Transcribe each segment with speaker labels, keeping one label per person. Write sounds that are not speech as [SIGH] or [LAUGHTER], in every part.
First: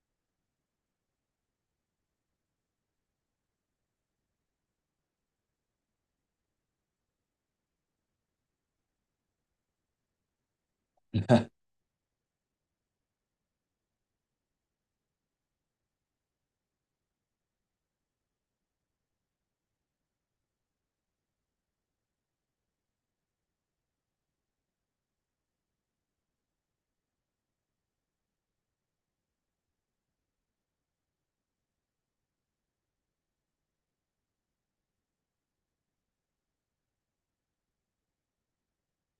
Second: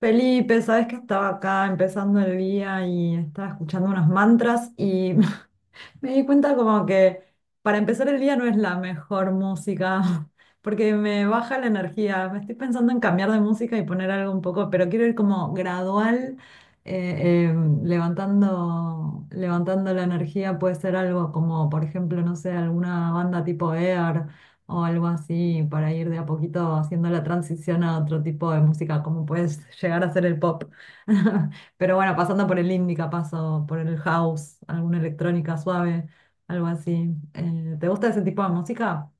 Speaker 1: Felipe, sabes que estaba acá empezando el día y estaba escuchando unos mantras y [LAUGHS] me di cuenta como que para empezar el día no es la mejor música, [LAUGHS] porque me baja la energía. Me estoy pensando en cambiar de música y poner algo un poco, pero quiero ir como gradual, eh, eh, levantando, levantando la energía. Puede ser algo como, por ejemplo, no sé, alguna banda tipo Air o algo así, para ir de a poquito haciendo la transición a otro tipo de música, como puedes llegar a ser el pop. [LAUGHS] Pero bueno, pasando por el indica, paso por el house, alguna electrónica suave, algo así. ¿Te gusta ese tipo de música?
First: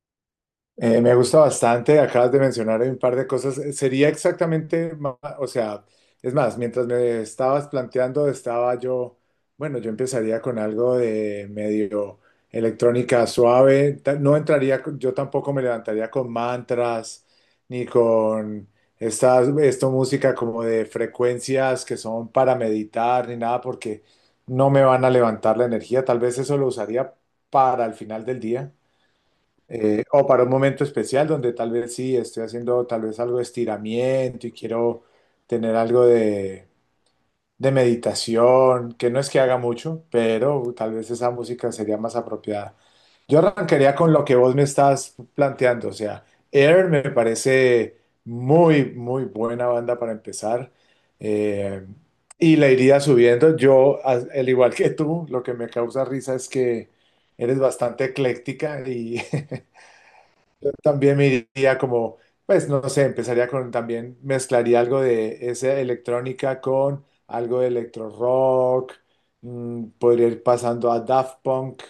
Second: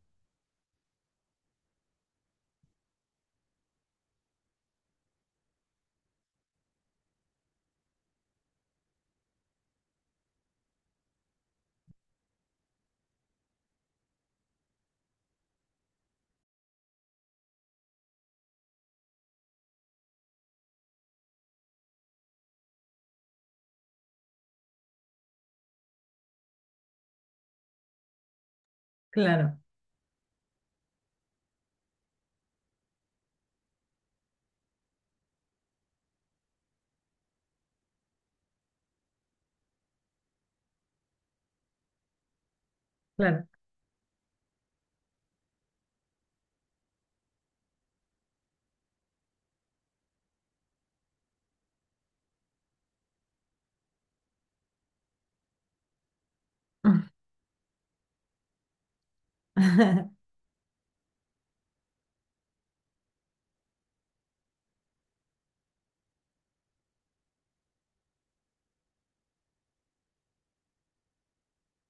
Speaker 2: Me gusta bastante, acabas de mencionar un par de cosas. Sería exactamente, o sea, es más, mientras me estabas planteando, estaba yo, bueno, yo empezaría con algo de medio electrónica suave. No entraría, yo tampoco me levantaría con mantras, ni con esto música como de frecuencias que son para meditar, ni nada, porque no me van a levantar la energía. Tal vez eso lo usaría para el final del día.
Speaker 1: Claro,
Speaker 2: O para un momento especial donde tal vez sí, estoy haciendo tal vez algo de estiramiento y quiero tener algo de meditación, que no es que haga mucho, pero tal vez esa música sería más apropiada. Yo
Speaker 1: claro.
Speaker 2: arrancaría con lo que vos me estás planteando, o sea, Air me parece muy, muy buena banda para empezar, eh, y la iría subiendo. Yo, al igual que tú, lo que me causa risa es que eres bastante ecléctica y [LAUGHS]
Speaker 1: [LAUGHS]
Speaker 2: también me iría como, pues no sé, empezaría con también, mezclaría algo de esa electrónica con algo de electro rock. Podría ir pasando a Daft Punk.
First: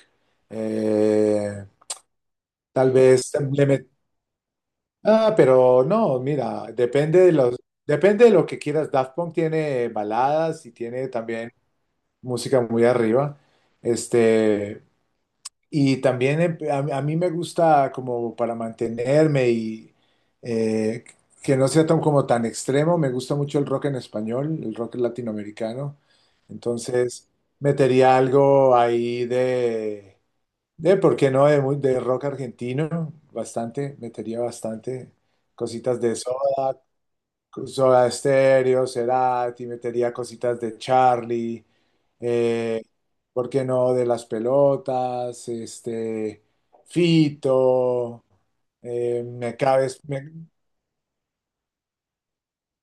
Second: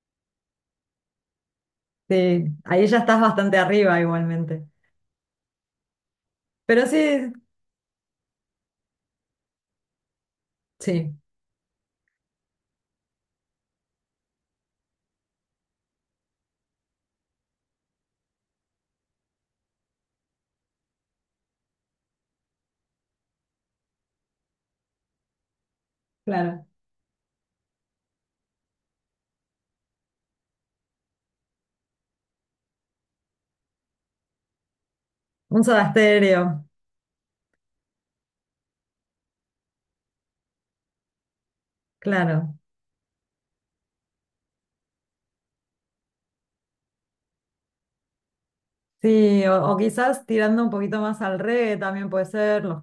Speaker 2: Eh,
Speaker 1: Sí, ahí
Speaker 2: tal
Speaker 1: ya estás
Speaker 2: vez
Speaker 1: bastante
Speaker 2: le met-
Speaker 1: arriba igualmente.
Speaker 2: Ah, pero no, mira,
Speaker 1: Pero sí,
Speaker 2: depende de lo que quieras. Daft Punk tiene baladas y tiene
Speaker 1: sí,
Speaker 2: también música muy arriba. Este, y también a mí me gusta como para mantenerme, eh, que no sea tan como tan extremo, me gusta mucho el rock en español, el rock latinoamericano.
Speaker 1: claro.
Speaker 2: Entonces metería algo ahí de, ¿por qué no? De, de rock argentino, bastante, metería bastante
Speaker 1: Un Soda
Speaker 2: cositas de eso.
Speaker 1: Stereo,
Speaker 2: Soda Stereo, Cerati, metería cositas de Charlie.
Speaker 1: claro.
Speaker 2: Eh, ¿por qué no? De las pelotas. Fito. eh,
Speaker 1: Sí,
Speaker 2: me
Speaker 1: o
Speaker 2: cabes,
Speaker 1: quizás tirando un poquito más al reggae también puede ser, Los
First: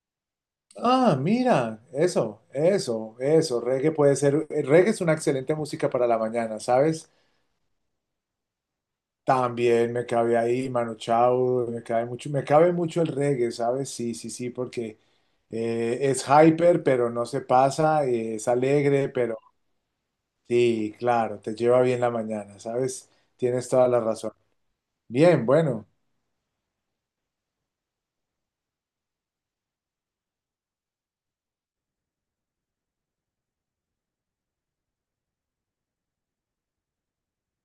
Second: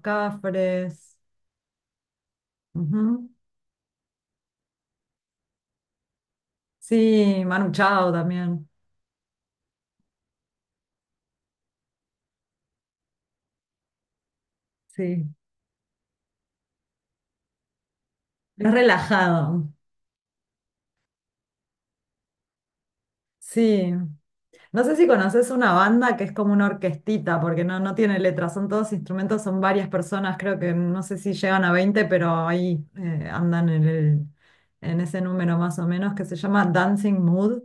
Speaker 2: ah,
Speaker 1: Cafres.
Speaker 2: mira, eso, eso,
Speaker 1: Ujú.
Speaker 2: eso, reggae puede ser, el reggae es una excelente música para la mañana, ¿sabes?
Speaker 1: Sí, Manu Chao también.
Speaker 2: También me cabe ahí Manu Chao, me cabe mucho el reggae, ¿sabes? Sí, sí, sí, porque
Speaker 1: Sí,
Speaker 2: es hyper, pero no se pasa, es
Speaker 1: es
Speaker 2: alegre, pero
Speaker 1: relajado.
Speaker 2: sí, claro, te lleva bien la mañana, ¿sabes? Tienes toda
Speaker 1: Sí.
Speaker 2: la razón.
Speaker 1: No sé si
Speaker 2: Bien,
Speaker 1: conoces una
Speaker 2: bueno,
Speaker 1: banda que es como una orquestita, porque no, no tiene letras, son todos instrumentos, son varias personas, creo que no sé si llegan a 20, pero ahí andan en el, en ese número más o menos, que se llama Dancing Mood,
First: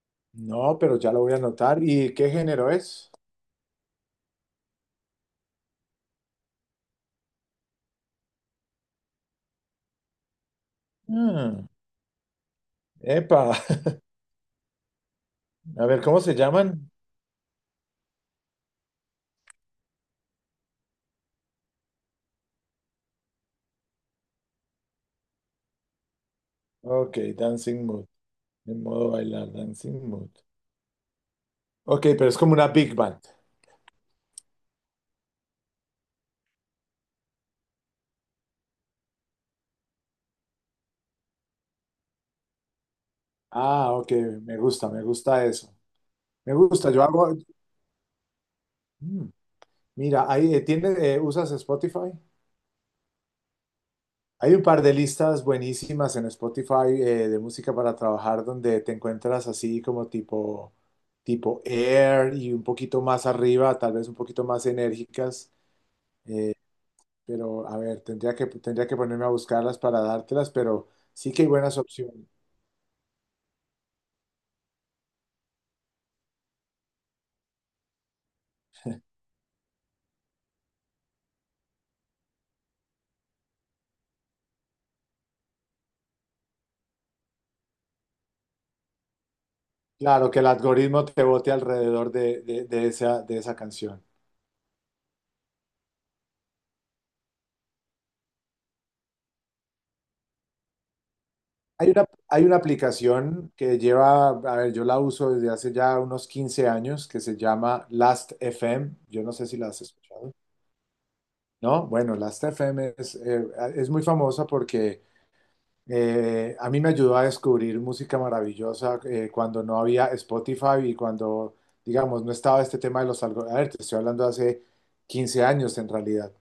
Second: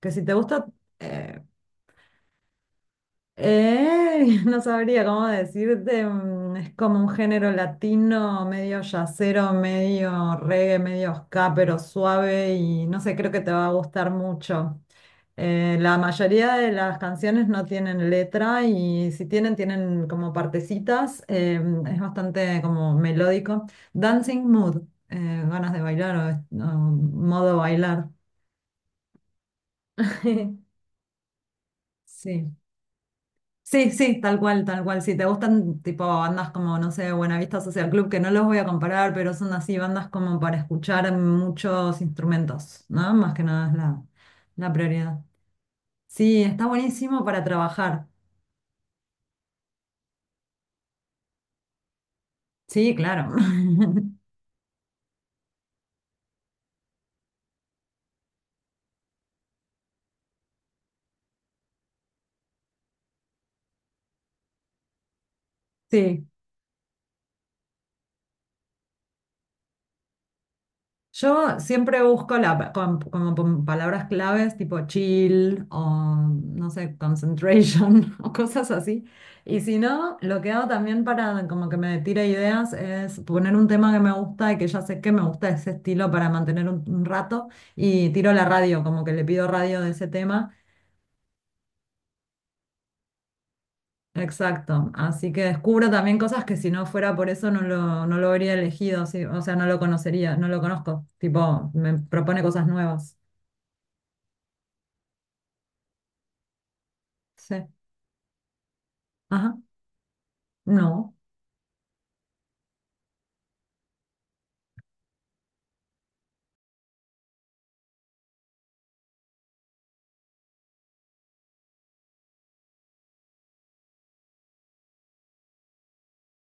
Speaker 1: que si te gusta,
Speaker 2: no, pero ya lo voy a
Speaker 1: eh,
Speaker 2: anotar. ¿Y qué género es?
Speaker 1: [LAUGHS] no sabría cómo decirte, mm, es como un género latino, medio yacero, medio reggae, medio ska,
Speaker 2: Mm,
Speaker 1: pero suave y no sé, creo que
Speaker 2: Epa.
Speaker 1: te va a gustar mucho.
Speaker 2: [LAUGHS] A
Speaker 1: La
Speaker 2: ver, ¿cómo se
Speaker 1: mayoría de
Speaker 2: llaman?
Speaker 1: las canciones no tienen letra y si tienen, tienen como partecitas. Es bastante como melódico. Dancing mood, ganas de bailar o
Speaker 2: Ok,
Speaker 1: modo
Speaker 2: Dancing Mood,
Speaker 1: bailar.
Speaker 2: en modo bailar, Dancing Mood.
Speaker 1: [LAUGHS]
Speaker 2: Ok, pero es como
Speaker 1: Sí.
Speaker 2: una big band.
Speaker 1: Sí, sí, tal cual, tal cual. Si te gustan tipo bandas como, no sé, Buenavista Social Club, que no los voy a comparar, pero son así bandas como para escuchar muchos instrumentos, ¿no? Más que nada es
Speaker 2: Ah,
Speaker 1: la,
Speaker 2: ok,
Speaker 1: la
Speaker 2: me
Speaker 1: prioridad.
Speaker 2: gusta eso.
Speaker 1: Sí,
Speaker 2: Me
Speaker 1: está
Speaker 2: gusta, yo
Speaker 1: buenísimo
Speaker 2: hago.
Speaker 1: para trabajar.
Speaker 2: Mm, mira, ahí, tiene, ¿usas Spotify?
Speaker 1: Sí, claro. [LAUGHS]
Speaker 2: Hay un par de listas buenísimas en Spotify, de música para trabajar donde te encuentras así como tipo Air y un poquito más arriba, tal vez un poquito más enérgicas,
Speaker 1: Sí,
Speaker 2: pero a ver, tendría que ponerme a buscarlas para dártelas, pero sí que hay
Speaker 1: yo
Speaker 2: buenas
Speaker 1: siempre
Speaker 2: opciones.
Speaker 1: busco la, como palabras claves tipo chill o no sé, concentration [LAUGHS] o cosas así. Y si no, lo que hago también para como que me tire ideas es poner un tema que me gusta y que ya sé que me gusta ese estilo para mantener un rato y tiro la radio, como que le pido radio de ese
Speaker 2: Claro, que el
Speaker 1: tema.
Speaker 2: algoritmo te bote alrededor de esa canción.
Speaker 1: Exacto, así que descubro también cosas que si no fuera por eso no lo, no lo habría elegido, sí. O sea, no lo conocería, no lo conozco, tipo, me propone
Speaker 2: Hay una
Speaker 1: cosas nuevas.
Speaker 2: aplicación que lleva, a ver, yo la uso desde hace ya unos 15 años que se
Speaker 1: Sí.
Speaker 2: llama Last FM. Yo no sé
Speaker 1: Ajá,
Speaker 2: si la has escuchado.
Speaker 1: no,
Speaker 2: ¿No? Bueno, Last FM es muy famosa porque, a mí me ayudó a descubrir música maravillosa cuando no había Spotify y cuando, digamos, no estaba este tema de los algoritmos. A ver, te estoy hablando de hace 15 años en realidad.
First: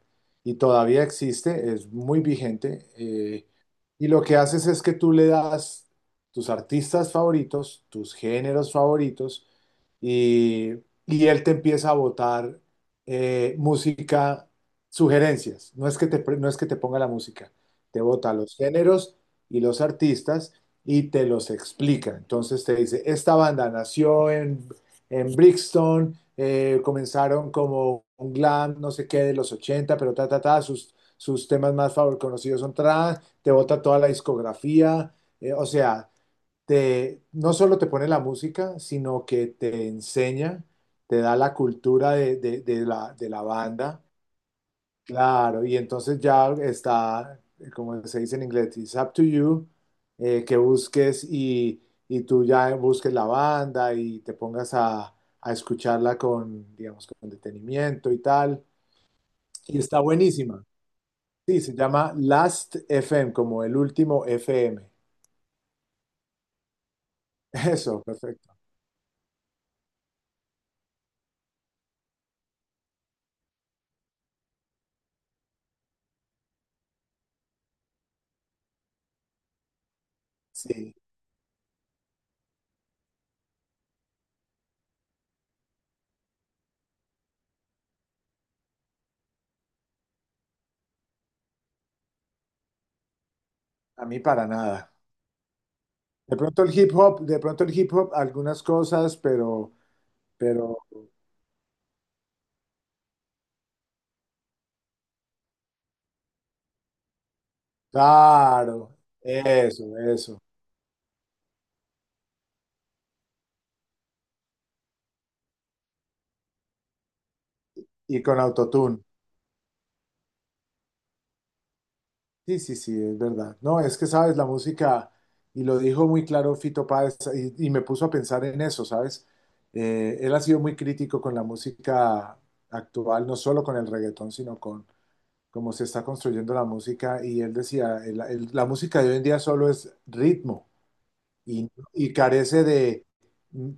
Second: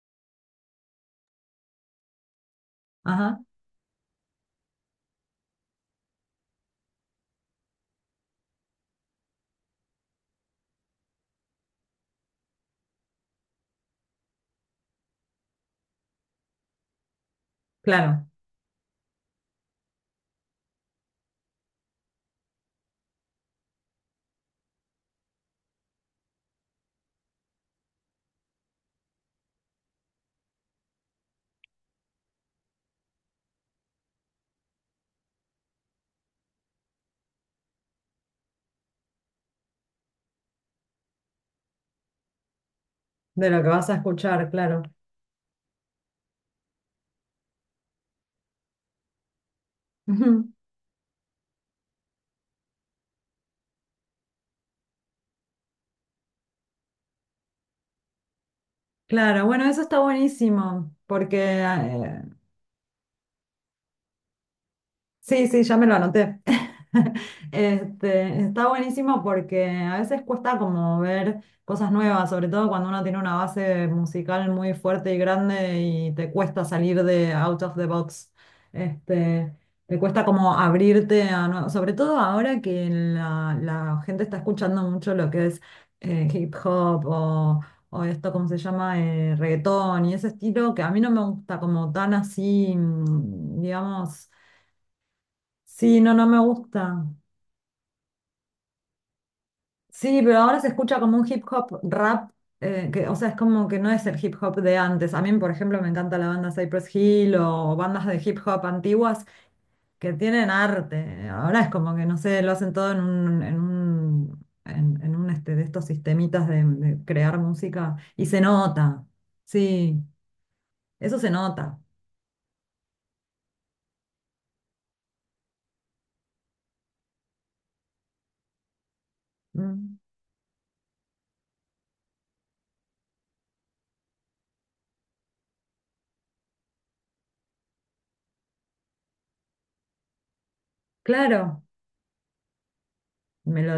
Speaker 2: Y todavía existe, es muy vigente.
Speaker 1: ajá,
Speaker 2: Y lo que haces es que tú le das tus artistas favoritos, tus géneros favoritos, y, y él te empieza a botar música, sugerencias. No es que te, pre- no es que te ponga la música, te
Speaker 1: claro,
Speaker 2: bota los géneros y los artistas y te los explica. Entonces te dice, esta banda nació en Brixton, comenzaron como un glam, no sé qué, de los 80, pero ta, ta, ta, sus temas más favor conocidos son trans, te bota toda la discografía. O sea, te, no solo te pone la música, sino que te enseña, te da la cultura de la
Speaker 1: de lo que vas a
Speaker 2: banda.
Speaker 1: escuchar, claro.
Speaker 2: Claro, y entonces ya está. Como se dice en inglés, "it's up to you", eh,
Speaker 1: Ujú.
Speaker 2: que busques y tú ya busques la banda y te pongas a escucharla con, digamos, con detenimiento y tal.
Speaker 1: Claro, bueno,
Speaker 2: Y
Speaker 1: eso está
Speaker 2: está buenísima.
Speaker 1: buenísimo, porque
Speaker 2: Sí, se llama Last FM, como el último FM.
Speaker 1: sí, sí, ya me lo anoté. [LAUGHS]
Speaker 2: [LAUGHS] Eso,
Speaker 1: Este,
Speaker 2: perfecto.
Speaker 1: está buenísimo porque a veces cuesta como ver cosas nuevas, sobre todo cuando uno tiene una base musical muy fuerte y grande y te cuesta salir de out of the box. Este, te cuesta como
Speaker 2: Sí,
Speaker 1: abrirte a sobre todo ahora que la gente está escuchando mucho lo que es hip hop o esto, ¿cómo se llama? Reggaetón y ese estilo que a mí no me gusta como tan así, mm,
Speaker 2: a mí
Speaker 1: digamos.
Speaker 2: para nada.
Speaker 1: Sí, no, no
Speaker 2: De
Speaker 1: me
Speaker 2: pronto el hip
Speaker 1: gusta.
Speaker 2: hop, de pronto el hip hop, algunas cosas,
Speaker 1: Sí, pero ahora se
Speaker 2: pero,
Speaker 1: escucha como un hip hop rap, que, o sea, es como que no es el hip hop de antes. A mí, por ejemplo, me encanta la banda Cypress Hill o bandas de hip hop
Speaker 2: claro,
Speaker 1: antiguas
Speaker 2: eso,
Speaker 1: que
Speaker 2: eso.
Speaker 1: tienen arte. Ahora es como que, no sé, lo hacen todo en un, en un, en un este, de estos sistemitas de crear música
Speaker 2: Y
Speaker 1: y
Speaker 2: con
Speaker 1: se
Speaker 2: autotune.
Speaker 1: nota. Sí, eso se nota.
Speaker 2: Sí, sí, sí, es verdad. No, es que sabes, la música, y lo dijo muy claro Fito Páez, y me puso a pensar en eso, ¿sabes?
Speaker 1: Mm.
Speaker 2: Él ha sido muy crítico con la música actual, no solo con el reggaetón, sino con cómo se está construyendo la música, y él decía, la música de hoy en día solo es ritmo,
Speaker 1: Claro,
Speaker 2: y carece de,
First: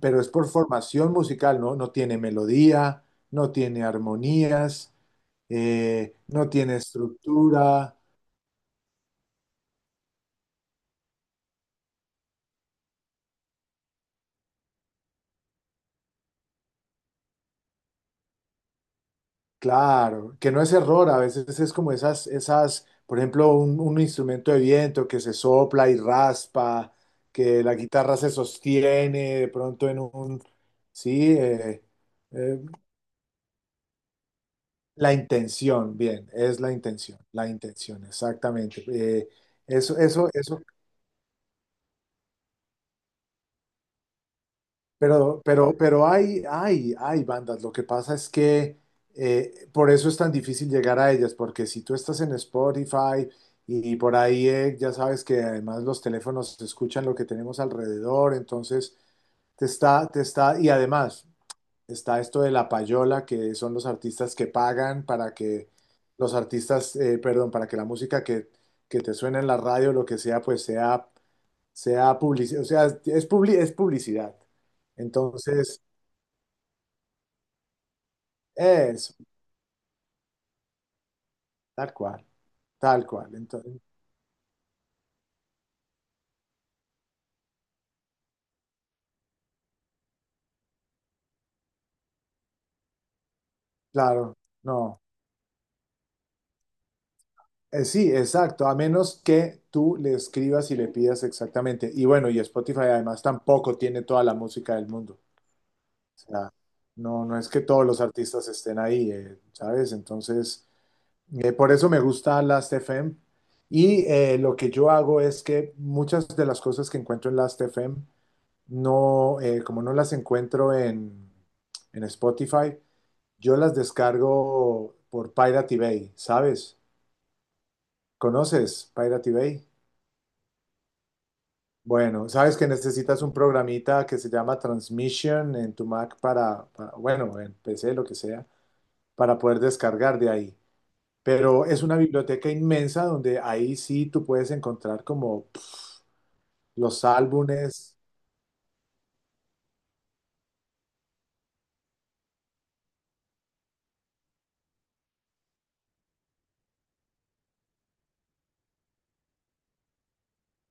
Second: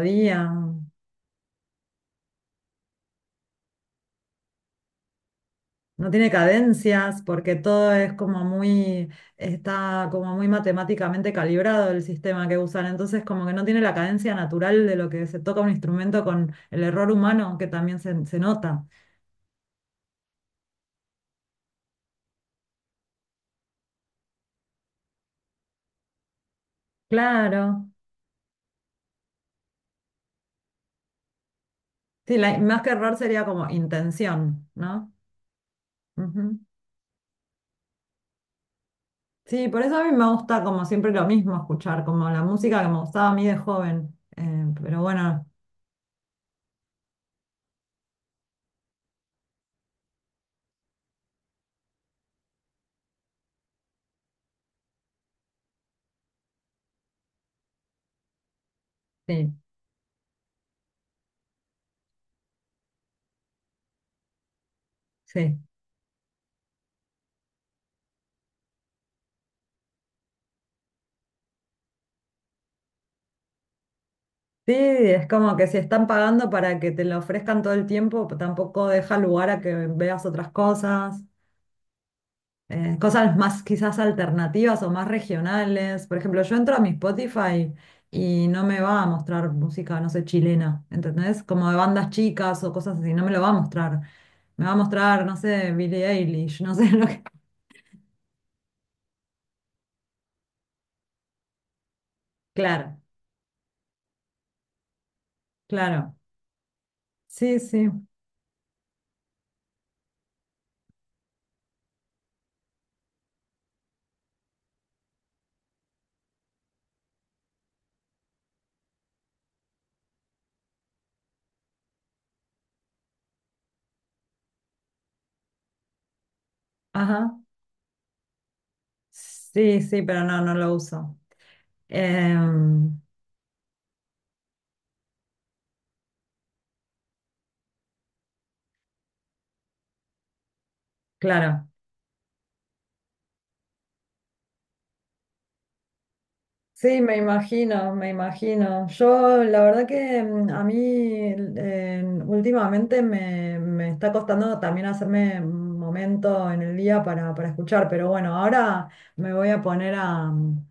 Speaker 2: pero es por formación musical, ¿no? No tiene melodía, no tiene armonías,
Speaker 1: No tiene
Speaker 2: no tiene
Speaker 1: cadencias porque todo
Speaker 2: estructura.
Speaker 1: es como muy, está como muy matemáticamente calibrado el sistema que usan. Entonces como que no tiene la cadencia natural de lo que se toca un instrumento con el error humano que también se nota.
Speaker 2: Claro, que no es error, a veces es como por ejemplo, un instrumento de viento que se sopla y raspa, que la
Speaker 1: Claro.
Speaker 2: guitarra se sostiene de pronto en un, sí. eh,
Speaker 1: Sí,
Speaker 2: eh,
Speaker 1: más que error sería como intención, ¿no?
Speaker 2: la intención, bien,
Speaker 1: Ujú.
Speaker 2: es la intención, exactamente. Eh,
Speaker 1: Sí, por
Speaker 2: eso,
Speaker 1: eso a mí me
Speaker 2: eso, eso.
Speaker 1: gusta como siempre lo mismo escuchar, como la música que me gustaba a mí de joven. Pero
Speaker 2: Pero,
Speaker 1: bueno,
Speaker 2: pero, pero hay bandas. Lo que pasa es que, por eso es tan difícil llegar a ellas, porque si tú estás en Spotify y, por ahí, ya sabes que además los teléfonos escuchan lo que tenemos alrededor, entonces
Speaker 1: sí,
Speaker 2: y además está esto de la payola, que son los artistas que pagan para
Speaker 1: sí.
Speaker 2: que los artistas, perdón, para que la música que te suene en la radio, lo que sea, pues sea publicidad, o sea, es, es publicidad.
Speaker 1: Sí, es como que si
Speaker 2: Entonces,
Speaker 1: están pagando para que te lo ofrezcan todo el tiempo, tampoco
Speaker 2: es
Speaker 1: deja lugar a que veas otras cosas,
Speaker 2: tal cual, tal cual.
Speaker 1: cosas más
Speaker 2: Entonces,
Speaker 1: quizás alternativas o más regionales. Por ejemplo, yo entro a mi Spotify y no me va a mostrar música, no sé, chilena, ¿entendés? Como de bandas chicas o cosas así, no me lo va a mostrar.
Speaker 2: claro,
Speaker 1: Me va a
Speaker 2: no.
Speaker 1: mostrar, no sé, Billie Eilish, no sé [LAUGHS] lo que...
Speaker 2: Sí, exacto, a menos que tú le escribas y le pidas exactamente. Y bueno, y Spotify
Speaker 1: Claro,
Speaker 2: además tampoco tiene toda la música del mundo.
Speaker 1: claro.
Speaker 2: O sea, no, no es
Speaker 1: Sí,
Speaker 2: que todos
Speaker 1: sí.
Speaker 2: los artistas estén ahí, ¿sabes? Entonces, por eso me gusta Last.fm. Y, lo que yo hago es que muchas de las cosas que encuentro en Last.fm no, como no las encuentro en Spotify, yo las descargo por Pirate Bay, ¿sabes?
Speaker 1: Ajá.
Speaker 2: ¿Conoces Pirate Bay?
Speaker 1: Sí, sí, pero no, no lo uso.
Speaker 2: Bueno, sabes que
Speaker 1: Em,
Speaker 2: necesitas un programita que se llama Transmission en tu Mac bueno, en PC, lo que sea, para poder descargar de ahí. Pero
Speaker 1: claro.
Speaker 2: es una biblioteca inmensa donde ahí sí tú puedes encontrar como
Speaker 1: Sí,
Speaker 2: los
Speaker 1: me imagino,
Speaker 2: álbumes.
Speaker 1: me imagino. Yo, la verdad que mm, a mí últimamente me, me está costando también hacerme un momento en el día para escuchar, pero bueno, ahora me voy a poner a, mm,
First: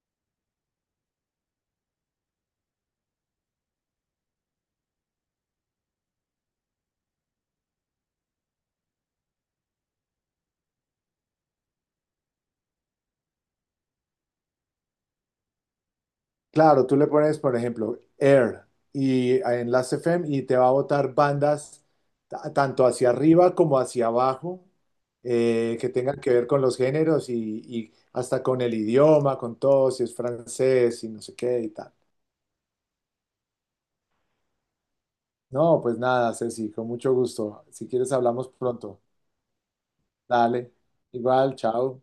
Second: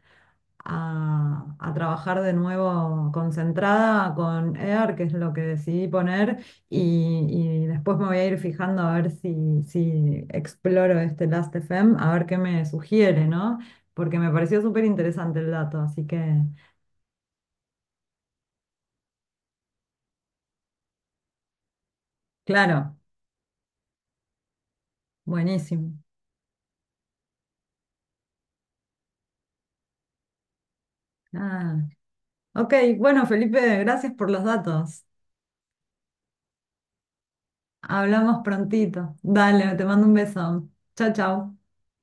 Speaker 1: a trabajar de nuevo concentrada con EAR, que es lo que decidí poner, y después me voy a ir fijando a ver si, si exploro este Last.fm, a ver qué me sugiere, ¿no? Porque me pareció súper interesante el dato, así que,
Speaker 2: Claro, tú le pones, por ejemplo, Air y en las FM y te va a botar bandas, tanto
Speaker 1: claro,
Speaker 2: hacia arriba como hacia abajo, que
Speaker 1: buenísimo.
Speaker 2: tengan que ver con los géneros y hasta con el idioma, con todo, si es francés, si no sé qué y
Speaker 1: Ah,
Speaker 2: tal.
Speaker 1: ok, bueno, Felipe, gracias por los datos.
Speaker 2: No, pues nada, Ceci, con mucho gusto. Si quieres
Speaker 1: Hablamos
Speaker 2: hablamos pronto.
Speaker 1: prontito. Dale, te mando un beso.
Speaker 2: Dale,
Speaker 1: Chao,
Speaker 2: igual,
Speaker 1: chao.
Speaker 2: chao.